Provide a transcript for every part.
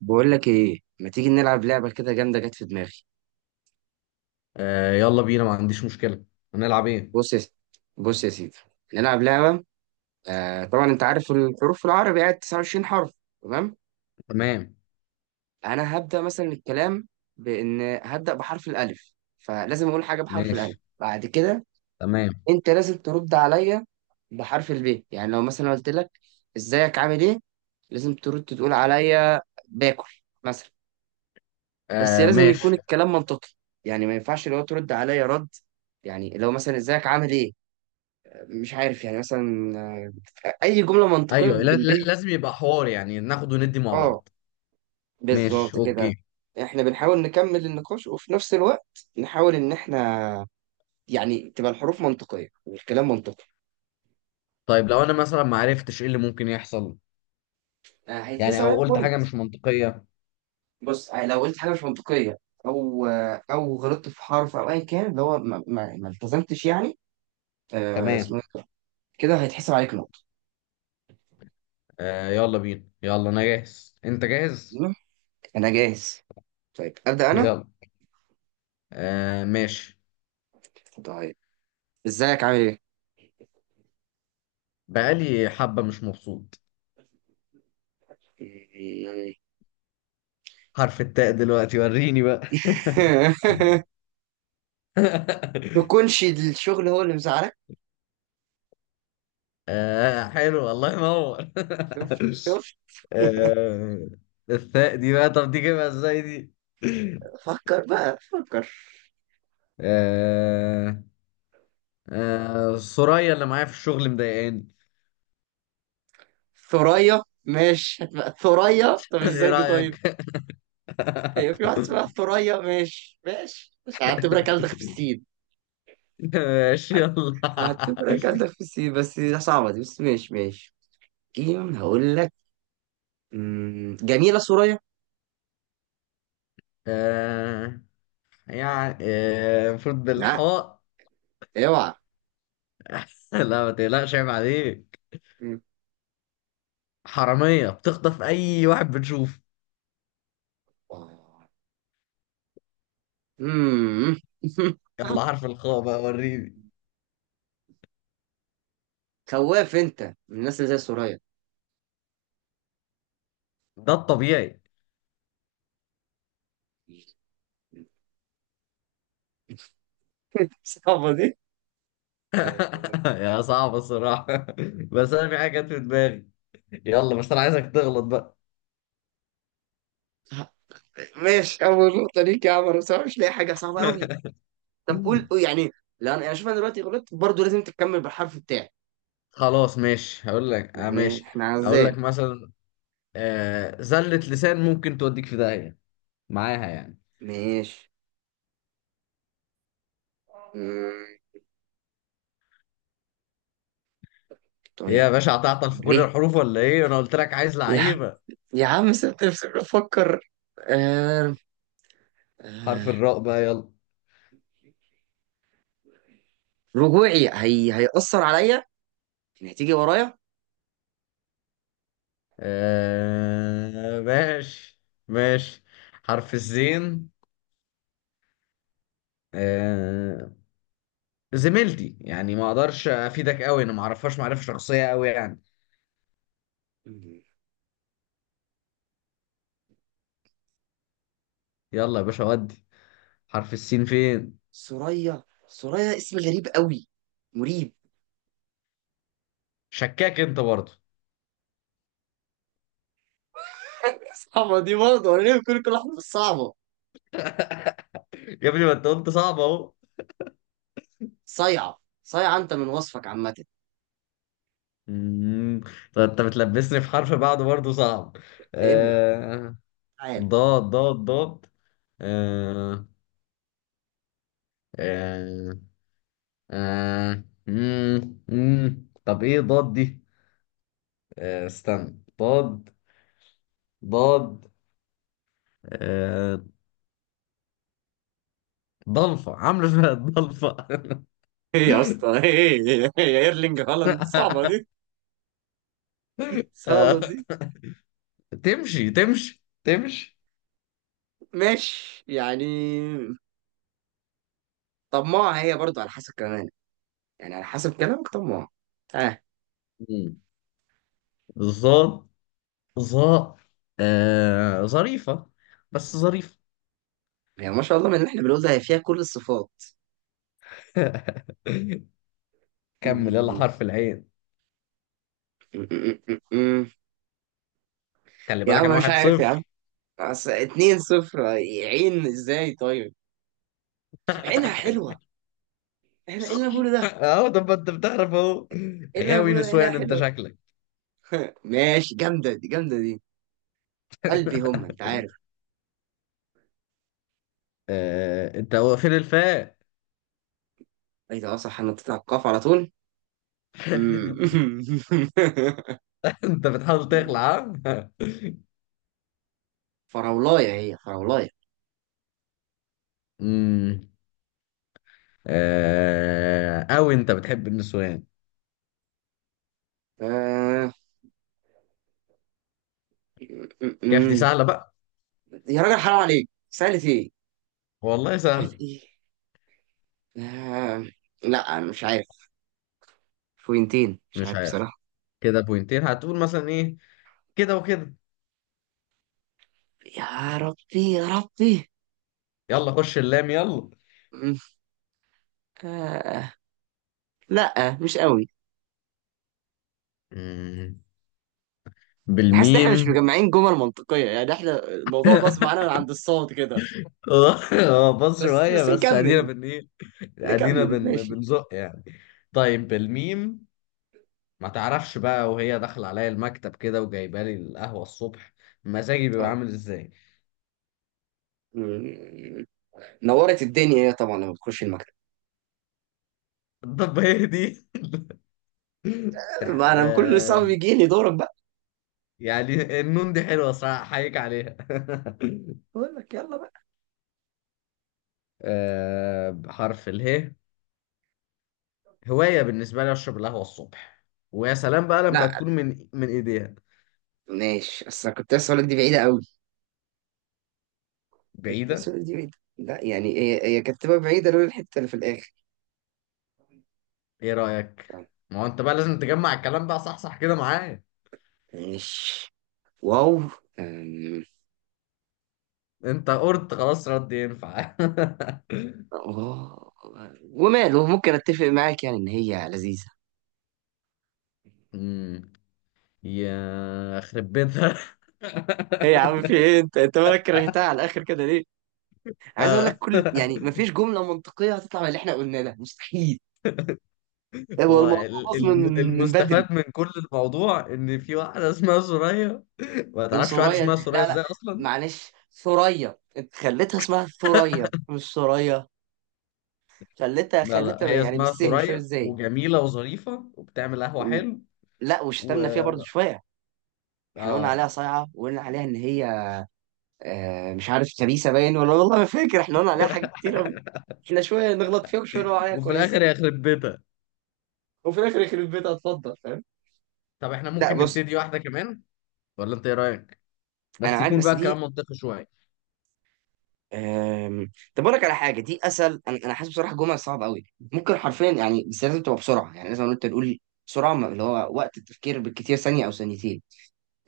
بقول لك ايه، ما تيجي نلعب لعبه كده جامده جت في دماغي؟ آه يلا بينا، ما عنديش مشكلة. هنلعب ايه؟ بص يا سيدي بص يا سيدي. نلعب لعبه. آه طبعا، انت عارف الحروف في العربي قاعد 29 حرف، تمام. تمام. انا هبدا مثلا الكلام بان هبدا بحرف الالف، فلازم اقول حاجه بحرف ماشي، الالف بعد كده. تمام. انت لازم ترد عليا بحرف الب، يعني لو مثلا قلت لك ازيك عامل ايه، لازم ترد تقول عليا باكل مثلا. بس آه لازم يكون ماشي. الكلام منطقي، يعني ما ينفعش لو ترد عليا رد، يعني لو مثلا ازيك عامل ايه مش عارف، يعني مثلا اي جمله منطقيه ايوه، لا لا، بالبيه. لازم يبقى حوار، يعني ناخد وندي مع اه بعض. ماشي، بالظبط اوكي. كده. احنا بنحاول نكمل النقاش وفي نفس الوقت نحاول ان احنا يعني تبقى الحروف منطقيه والكلام منطقي. طيب لو انا مثلا ما عرفتش ايه اللي ممكن يحصل، يعني هيتحسب او عليك قلت بوينت. حاجة مش منطقية. بص، لو قلت حاجه مش منطقيه، او او غلطت في حرف او ايا كان، اللي هو ما التزمتش يعني. اسمه تمام. إيه ده؟ كده هيتحسب عليك نقطه. آه يلا بينا، يلا، انا جاهز، انت جاهز؟ انا جاهز. طيب أبدأ أنا؟ يلا. آه ماشي. طيب إزيك عامل بقالي حبة مش مبسوط. إيه؟ إيه. حرف التاء دلوقتي، وريني بقى. يكونش الشغل هو اللي مزعلك. آه، حلو، الله ينور. شفت شفت. آه. الثاء دي بقى، طب دي جايبها ازاي دي؟ فكر بقى فكر. آه. آه، سوريا اللي معايا في الشغل مضايقاني. ثريا، ماشي هتبقى ثريا. طب ايه ازاي دي طيب؟ رأيك؟ هي في واحد اسمها ثريا. ماشي ماشي، مش هعتبرك ألدغ في السين. ماشي، يلا. هعتبرك ألدغ في السين، بس دي صعبة دي، بس ماشي ماشي. جيم هقول لك. جميلة ثريا. آه يعني، المفروض لا، بالحاء. اوعى. لا، ما تقلقش، عيب عليك. مم. حرامية بتخطف أي واحد بتشوفه. مم. يلا، حرف الخاء بقى، وريني. خواف انت من الناس اللي زي سوريا. ده الطبيعي. صعبة دي. يا صعب الصراحة. بس أنا في حاجة جت في دماغي. يلا، بس أنا عايزك تغلط بقى. ماشي، اول نقطه ليك يا عمر، بس انا مش لاقي حاجه صعبه قوي. طب قول قول يعني. لا، انا شوف، انا دلوقتي غلطت برضه، لازم تكمل بالحرف بتاعي. خلاص، ماشي، هقول لك. آه يعني ماشي. احنا هقول عزال. لك مثلا. زلة لسان ممكن توديك في داهية معاها، يعني. ماشي. مم، هي طيب، يا باشا هتعطل في كل ليه الحروف ولا إيه؟ أنا قلت لك عايز يا عم؟ لعيبة. يا عم سبت نفسي بفكر. آه... آه... حرف الراء بقى، يلا. رجوعي هيأثر عليا، يعني هتيجي ورايا. آه ماشي. ماشي. حرف الزين. آه. زميلتي، يعني ما اقدرش افيدك قوي، انا ما اعرفهاش معرفه شخصيه قوي، يعني. مم. يلا يا باشا، ودي. حرف السين فين؟ سوريا سوريا اسم غريب قوي، مريب. شكاك انت برضه. اما دي برضه، انا ليه بكل كل واحده بس صعبه؟ يا ابني، ما انت قلت صعب اهو. صيعه صيعه، انت من وصفك عامه. مم. طب انت بتلبسني في حرف بعده برضه صعب. ابلع آه... تعال. ضاد ضاد ضاد. آه... آه... مم. مم. طب ايه ضاد دي؟ استنى، ضاد. ضاد. آه... ضلفة عاملة فيها ضلفة. ايه يا اسطى، ايه ايه إيه يا ايرلينج هالاند، صعبه دي، صعبه آه... دي. تمشي تمشي تمشي. ماشي يعني. طماعه هي برضه على حسب كمان، يعني على حسب كلامك طماعه. اه. مم. ضاد. ظا. ظريفة. بس ظريفة. هي ما شاء الله من اللي احنا بنقول ده، هي فيها كل الصفات. م- كمل، يلا، م- حرف العين. م- م- م. خلي يا بالك، انا عم مش واحد عارف يا عم. صفر. بس 2-0 عين ازاي طيب؟ عينها حلوة. احنا ايه صح، اللي أنا بقوله ده؟ اهو، طب ما انت بتعرف اهو. ايه اللي أنا غاوي بقوله ده، عينها نسوان انت حلوة. شكلك. ماشي، جامدة دي جامدة دي. قلبي هم، انت عارف. انت، هو فين الفاء؟ ايه ده، اه صح، انا بتاع القاف على طول. أمم. انت بتحاول تخلع. ها. فراولاية، هي فراولاية. امم اوي انت بتحب النسوان. آه... كيف دي أمم. سهلة بقى. يا راجل حرام عليك، سألت ايه؟ والله كانت سهلة. ايه؟ آه... لا أنا مش عارف. بوينتين، مش مش عارف عارف. بصراحة. كده بوينتين هتقول مثلا ايه؟ كده وكده. يا ربي يا ربي. يلا، خش اللام. أمم. آه... لا، مش قوي. يلا، حاسس ان احنا مش بالميم. مجمعين جمل منطقية، يعني احنا الموضوع باظ معانا من عند الصوت كده. اه اه، بص بس شوية، بس بس ادينا نكمل. بن ايه. ادينا نكمل بن ماشي. بنزق، يعني. طيب بالميم. ما تعرفش بقى وهي داخلة عليا المكتب كده وجايبه لي القهوة الصبح، مزاجي بيبقى اه. عامل ازاي؟ مم. نورت الدنيا، هي طبعا لما بتخش المكتب. طب هي دي. تح... ما انا كل صعب آه بيجي لي دورك بقى. يعني النون دي حلوة صراحة، احييك عليها. بقول لك، يلا بقى. بحرف اله، هواية بالنسبة لي اشرب القهوة الصبح، ويا سلام بقى لما لا، تكون من ايديها. ماشي، اصل أنا كنت اسالك دي بعيده قوي، كنت بعيدة. اسالك دي بعيده، لا يعني هي، هي كانت تبقى بعيده لولا الحته اللي في الاخر. ايه رأيك؟ آه. ما هو انت بقى لازم تجمع الكلام ده، صح صح كده معايا. ماشي. واو. أم، انت قرد خلاص، رد ينفع. اه وماله، ممكن اتفق معاك يعني ان هي لذيذه. أمم، يا خرب بيتها. ايه يا عم، في ايه، انت مالك كرهتها على الاخر كده ليه؟ عايز اقول لك، آه، كل يعني مفيش جمله منطقيه هتطلع من اللي احنا قلناه ده، مستحيل. هو هو الموضوع اصلا من من من بدري. المستفاد من كل الموضوع ان في واحده اسمها سوريا. ما تعرفش واحده وسوريا، اسمها سوريا لا لا. ازاي اصلا. معلش، ثريا، انت خليتها اسمها ثريا مش سوريا. خليتها لا لا، خليتها هي يعني اسمها بالسهم، مش فاهم سوريا ازاي. وجميله وظريفه وبتعمل قهوه و... حلو. لا، و وشتمنا فيها برضو شويه. احنا قلنا اه عليها صايعه، وقلنا عليها ان هي مش عارف، خبيثه باين ولا، والله ما فاكر، احنا قلنا عليها حاجات كتير قوي. احنا شويه نغلط فيها وشويه نقول عليها وفي الاخر كويسه. هي خرب بيتها. وفي الاخر يخرب بيتها، اتفضل فاهم. طب احنا لا ممكن بص، نبتدي واحده كمان، ولا انت ايه رايك؟ انا بس معاك، يكون بقى بس دي. الكلام منطقي شويه. طب اقول لك على حاجه دي اسهل. انا حاسس بصراحه الجمل صعب قوي ممكن حرفيا يعني، بس لازم تبقى بسرعه، يعني لازم انت تقول بسرعه. اللي هو وقت التفكير بالكتير ثانيه او ثانيتين.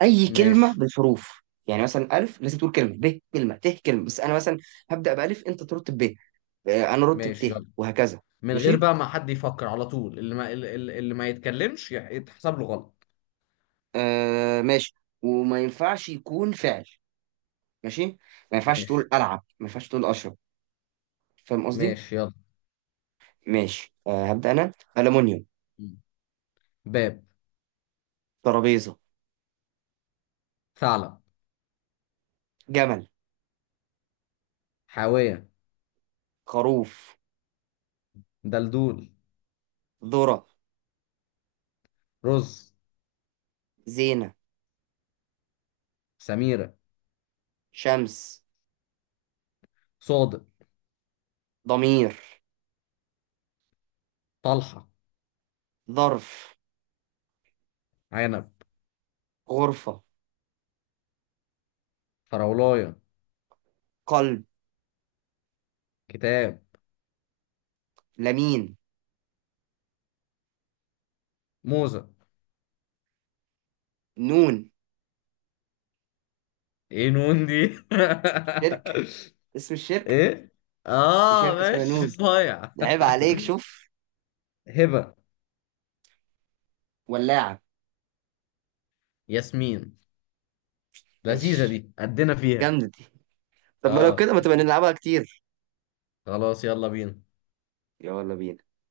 اي كلمه ماشي، بالحروف، يعني مثلا الف لازم تقول كلمه، ب كلمه، ت كلمه، بس انا مثلا هبدا بالف، انت ترد ب، انا ارد ماشي، بت، يلا. وهكذا. من غير ماشي. بقى ما حد يفكر على طول، اللي ما يتكلمش يتحسب له غلط. ماشي. وما ينفعش يكون فعل. ماشي، ما ينفعش ماشي، تقول العب، ما ينفعش تقول اشرب. فاهم قصدي. ماشي، يلا. ماشي. هبدا انا. المونيوم. باب. ترابيزه. ثعلب. جمل. حاوية. خروف. دلدول. ذرة. رز. زينة. سميرة. شمس. صادق. ضمير. طلحة. ظرف. عنب. غرفة. فراولاية. قلب. كتاب. لمين. موزة. نون. ايه نون دي؟ شركة. اسم الشركة. ايه. في اه شركة اسمها ماشي، نون، صايع. ده عيب عليك، شوف. هبة. ولاعة. ياسمين. لذيذة ماشي، دي، قدنا فيها. جامدة دي. طب ما لو اه، كده، ما تبقى نلعبها كتير. خلاص، يلا بينا. يلا بينا.